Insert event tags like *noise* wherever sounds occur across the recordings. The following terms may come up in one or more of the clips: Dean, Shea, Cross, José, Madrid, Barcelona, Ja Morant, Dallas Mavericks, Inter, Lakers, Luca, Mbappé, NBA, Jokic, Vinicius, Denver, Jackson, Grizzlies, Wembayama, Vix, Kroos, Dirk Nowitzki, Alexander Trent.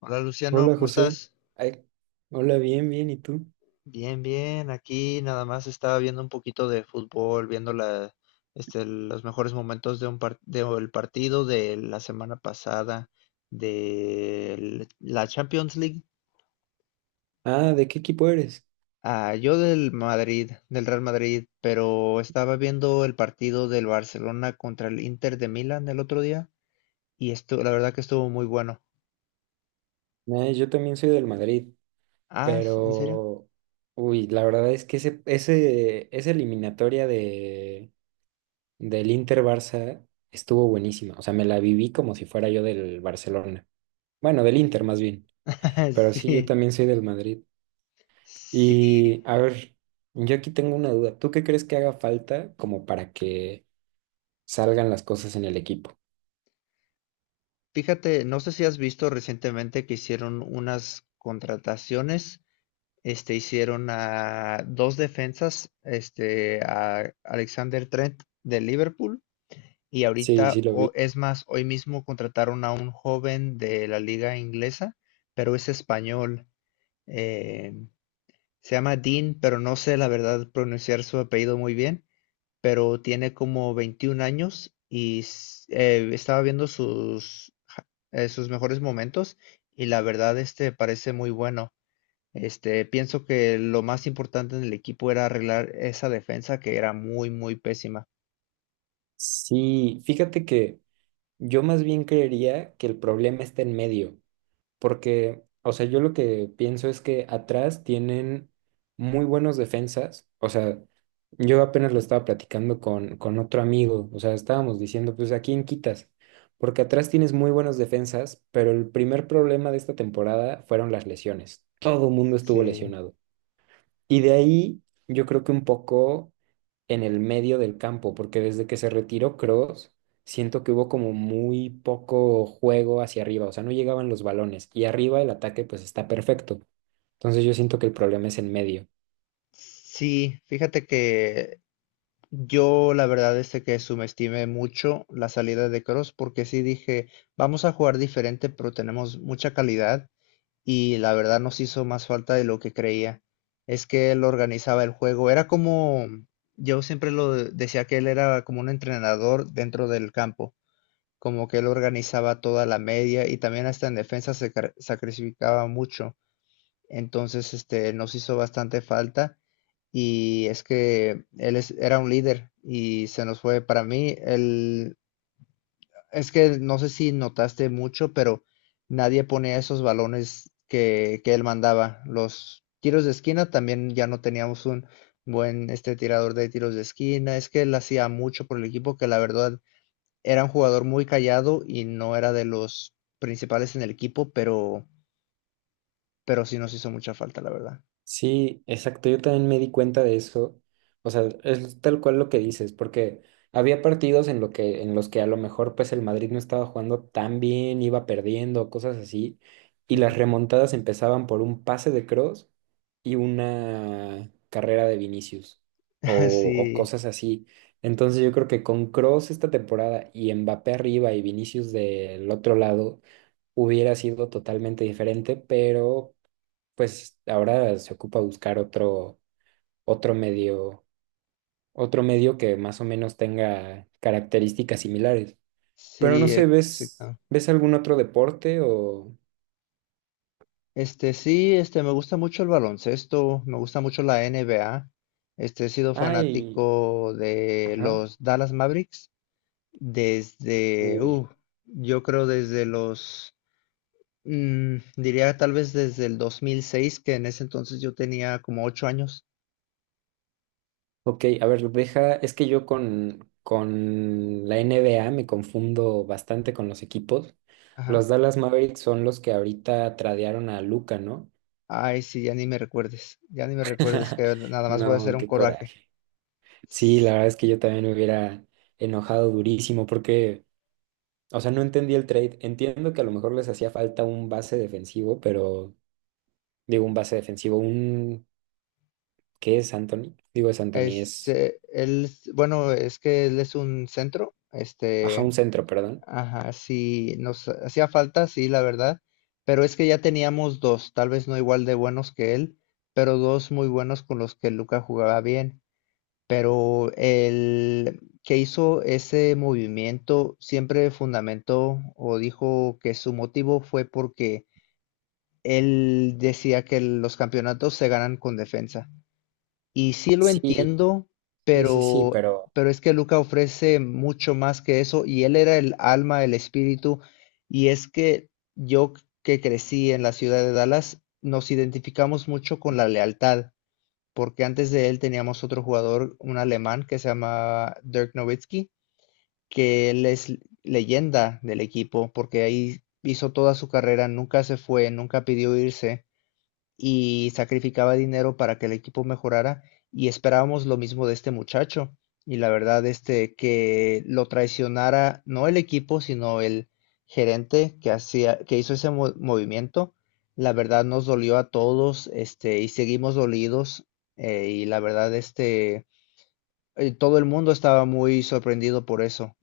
Hola Luciano, Hola ¿cómo José. estás? Ay, Hola, bien. ¿Y tú? Bien, bien. Aquí nada más estaba viendo un poquito de fútbol, viendo los mejores momentos de del partido de la semana pasada de la Champions League. Ah, ¿de qué equipo eres? Ah, yo del Madrid, del Real Madrid, pero estaba viendo el partido del Barcelona contra el Inter de Milán el otro día y esto, la verdad que estuvo muy bueno. Yo también soy del Madrid, Ah, ¿en serio? pero... Uy, la verdad es que esa eliminatoria del Inter-Barça estuvo buenísima. O sea, me la viví como si fuera yo del Barcelona. Bueno, del Inter más bien. *laughs* Pero sí, yo Sí. también soy del Madrid. Sí, Y a ver, yo aquí tengo una duda. ¿Tú qué crees que haga falta como para que salgan las cosas en el equipo? fíjate, no sé si has visto recientemente que hicieron unas contrataciones, hicieron a dos defensas, a Alexander Trent de Liverpool y Sí, ahorita, sí lo o, vi. es más, hoy mismo contrataron a un joven de la liga inglesa, pero es español, eh, se llama Dean, pero no sé la verdad pronunciar su apellido muy bien, pero tiene como 21 años y estaba viendo sus mejores momentos y la verdad este parece muy bueno. Pienso que lo más importante en el equipo era arreglar esa defensa que era muy, muy pésima. Sí, fíjate que yo más bien creería que el problema está en medio, porque, o sea, yo lo que pienso es que atrás tienen muy buenos defensas, o sea, yo apenas lo estaba platicando con otro amigo, o sea, estábamos diciendo, pues, ¿a quién quitas? Porque atrás tienes muy buenos defensas, pero el primer problema de esta temporada fueron las lesiones. Todo el mundo estuvo Sí. lesionado. Y de ahí, yo creo que un poco en el medio del campo, porque desde que se retiró Kroos, siento que hubo como muy poco juego hacia arriba, o sea, no llegaban los balones y arriba el ataque pues está perfecto. Entonces yo siento que el problema es en medio. Sí, fíjate que yo la verdad es de que subestimé mucho la salida de Cross porque sí dije, vamos a jugar diferente, pero tenemos mucha calidad y la verdad nos hizo más falta de lo que creía. Es que él organizaba el juego. Era como, yo siempre lo decía que él era como un entrenador dentro del campo, como que él organizaba toda la media y también hasta en defensa se sacrificaba mucho. Entonces, nos hizo bastante falta y es que él era un líder y se nos fue. Para mí, él es que no sé si notaste mucho, pero nadie ponía esos balones que él mandaba. Los tiros de esquina también ya no teníamos un buen tirador de tiros de esquina. Es que él hacía mucho por el equipo, que la verdad era un jugador muy callado y no era de los principales en el equipo, pero sí nos hizo mucha falta, la verdad. Sí, exacto. Yo también me di cuenta de eso. O sea, es tal cual lo que dices, porque había partidos en en los que a lo mejor pues el Madrid no estaba jugando tan bien, iba perdiendo, cosas así, *laughs* y las Ujú. remontadas empezaban por un pase de Cross y una carrera de Vinicius o, o Sí, cosas así. Entonces yo creo que con Cross esta temporada y Mbappé arriba y Vinicius del otro lado hubiera sido totalmente diferente, pero pues ahora se ocupa buscar otro medio, otro medio que más o menos tenga características similares. Pero no sí, sé, exacto. ¿ves algún otro deporte o... Este sí, me gusta mucho el baloncesto, me gusta mucho la NBA. He sido Ay, fanático de ajá, los Dallas Mavericks desde, uy. yo creo desde diría tal vez desde el 2006, que en ese entonces yo tenía como 8 años. Ok, a ver, deja, es que yo con la N B A me confundo bastante con los equipos. Ajá. Los Dallas Mavericks son los que ahorita tradearon a Luca, ¿no? Ay, sí, ya ni me recuerdes, ya ni me recuerdes, *laughs* que nada más voy a hacer No, un qué coraje. coraje. Sí, la verdad es que yo también me hubiera enojado durísimo porque, o sea, no entendí el trade. Entiendo que a lo mejor les hacía falta un base defensivo, pero digo un base defensivo, un... ¿Qué es Anthony? Digo es Anthony, Es, es... bueno, es que él es un centro, Ajá, un centro, perdón. ajá, sí, nos hacía falta, sí, la verdad, pero es que ya teníamos dos, tal vez no igual de buenos que él, pero dos muy buenos con los que Luca jugaba bien. Pero el que hizo ese movimiento siempre fundamentó o dijo que su motivo fue porque él decía que los campeonatos se ganan con defensa. Y sí lo Sí, entiendo, sí, sí, sí, pero, pero pero es que Luca ofrece mucho más que eso y él era el alma, el espíritu, y es que yo que crecí en la ciudad de Dallas, nos identificamos mucho con la lealtad, porque antes de él teníamos otro jugador, un alemán que se llama Dirk Nowitzki, que él es leyenda del equipo, porque ahí hizo toda su carrera, nunca se fue, nunca pidió irse y sacrificaba dinero para que el equipo mejorara y esperábamos lo mismo de este muchacho. Y la verdad, que lo traicionara no el equipo, sino el gerente que hizo ese movimiento, la verdad nos dolió a todos, y seguimos dolidos, y la verdad, todo el mundo estaba muy sorprendido por eso.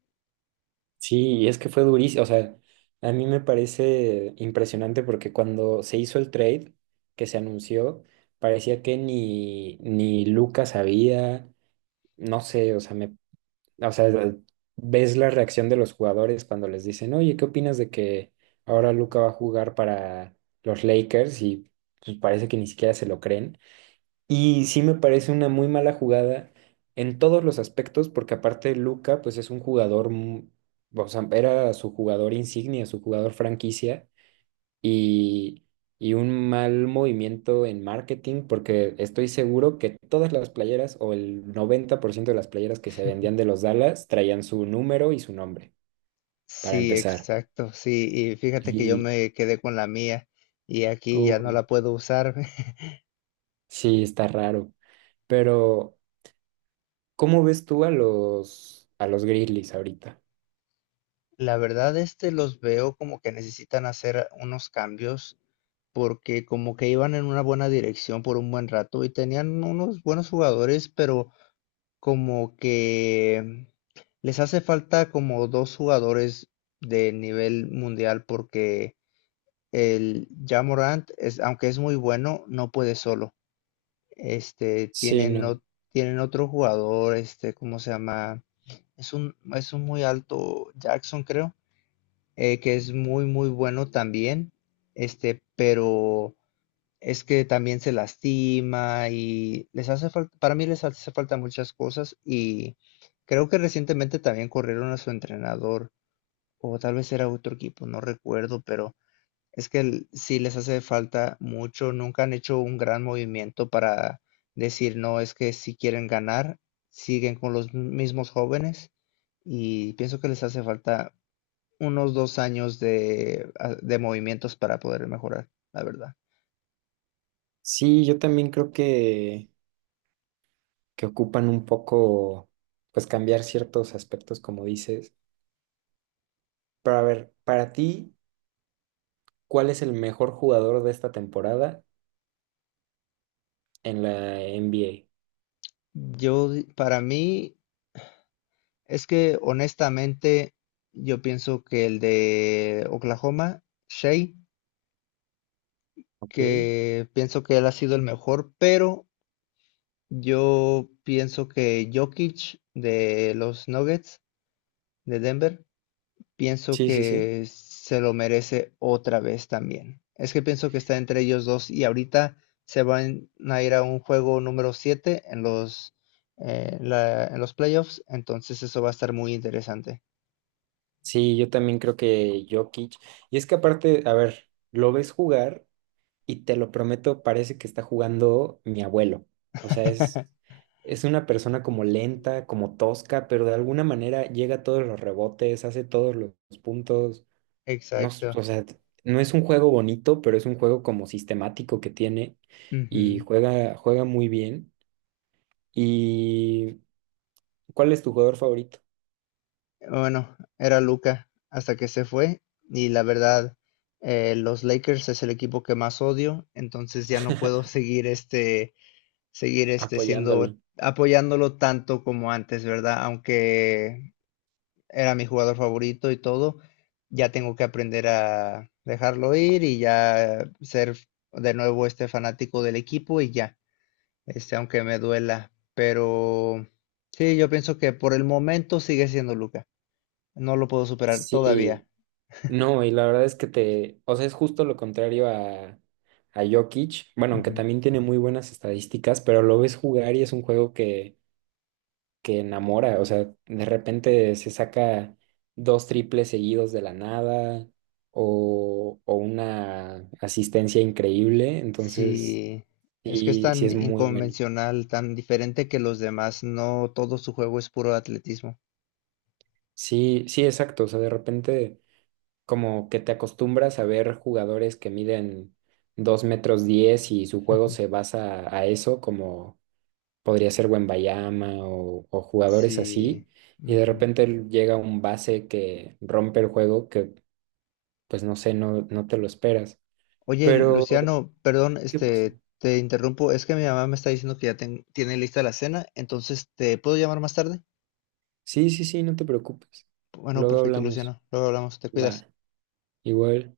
sí, y es que fue durísimo. O sea, a mí me parece impresionante porque cuando se hizo el trade que se anunció, parecía que ni Lucas sabía, no sé, O sea, ves la reacción de los jugadores cuando les dicen, oye, ¿qué opinas de que ahora Luca va a jugar para los Lakers? Y pues parece que ni siquiera se lo creen. Y sí me parece una muy mala jugada en todos los aspectos, porque aparte Luca, pues es un jugador, o sea, era su jugador insignia, su jugador franquicia, y, y un mal movimiento en marketing, porque estoy seguro que todas las playeras o el 90% de las playeras que se vendían de los Dallas traían su número y su nombre, para Sí, empezar. exacto, sí, y fíjate que yo Y, me quedé con la mía y aquí ya no uy, la puedo usar. sí, está raro. Pero, ¿cómo ves tú a a los Grizzlies ahorita? La verdad, los veo como que necesitan hacer unos cambios porque como que iban en una buena dirección por un buen rato y tenían unos buenos jugadores, pero como que les hace falta como 2 jugadores de nivel mundial porque el Ja Morant es, aunque es muy bueno, no puede solo. Este, Sí, tienen, no. o- Tienen otro jugador, ¿cómo se llama? Es un muy alto Jackson, creo, que es muy, muy bueno también, pero es que también se lastima y les hace falta, para mí les hace falta muchas cosas y creo que recientemente también corrieron a su entrenador o tal vez era otro equipo, no recuerdo, pero es que sí les hace falta mucho, nunca han hecho un gran movimiento para decir, no, es que si quieren ganar, siguen con los mismos jóvenes y pienso que les hace falta unos 2 años de, de movimientos para poder mejorar, la verdad. Sí, yo también creo que ocupan un poco, pues cambiar ciertos aspectos, como dices. Pero a ver, para ti... ¿Cuál es el mejor jugador de esta temporada en la NBA? Para mí, es que honestamente, yo pienso que el de Oklahoma, Shea, Ok. que pienso que él ha sido el mejor, pero yo pienso que Jokic de los Nuggets de Denver pienso Sí, sí, sí. que se lo merece otra vez también. Es que pienso que está entre ellos 2 y ahorita se van a ir a un juego número 7 en en los playoffs, entonces eso va a estar muy interesante. Sí, yo también creo que Jokic. Y es que aparte, a ver, lo ves jugar y te lo prometo, parece que está jugando mi abuelo. O sea, *laughs* es una persona como lenta, como tosca, pero de alguna manera llega a todos los rebotes, hace todos los puntos. No, Exacto. o sea, no es un juego bonito, pero es un juego como sistemático que tiene y Ujú. Juega muy bien. ¿Y cuál es tu jugador favorito? Bueno, era Luca hasta que se fue y la verdad, los Lakers es el equipo que más odio, entonces ya no puedo *laughs* seguir Apoyándolo. siendo apoyándolo tanto como antes, ¿verdad? Aunque era mi jugador favorito y todo, ya tengo que aprender a dejarlo ir y ya ser de nuevo fanático del equipo y ya, aunque me duela, pero sí, yo pienso que por el momento sigue siendo Luca, no lo puedo superar todavía. Sí, no, y la verdad es que te, o sea, es justo lo contrario a Jokic, bueno, aunque Ujú. también tiene muy buenas estadísticas, pero lo ves jugar y es un juego que enamora, o sea, de repente se saca dos triples seguidos de la nada o una asistencia increíble, entonces Sí, es que es sí, sí tan es muy bueno. inconvencional, tan diferente que los demás, no todo su juego es puro atletismo. Sí, sí, exacto, o sea, de repente... como que te acostumbras a ver jugadores que miden 2 metros 10 y su juego se *laughs* basa a eso, como podría ser Wembayama o jugadores Sí. así, y de Ujú. repente llega un base que rompe el juego que, pues no sé, no te lo esperas. Oye, Pero, Luciano, perdón, ¿qué pasó? Te interrumpo. Es que mi mamá me está diciendo que ya tiene lista la cena, entonces, ¿te puedo llamar más tarde? Sí, sí, sí, no te preocupes. Bueno, Luego perfecto, hablamos. Luciano. Luego hablamos, te cuidas. Va, igual.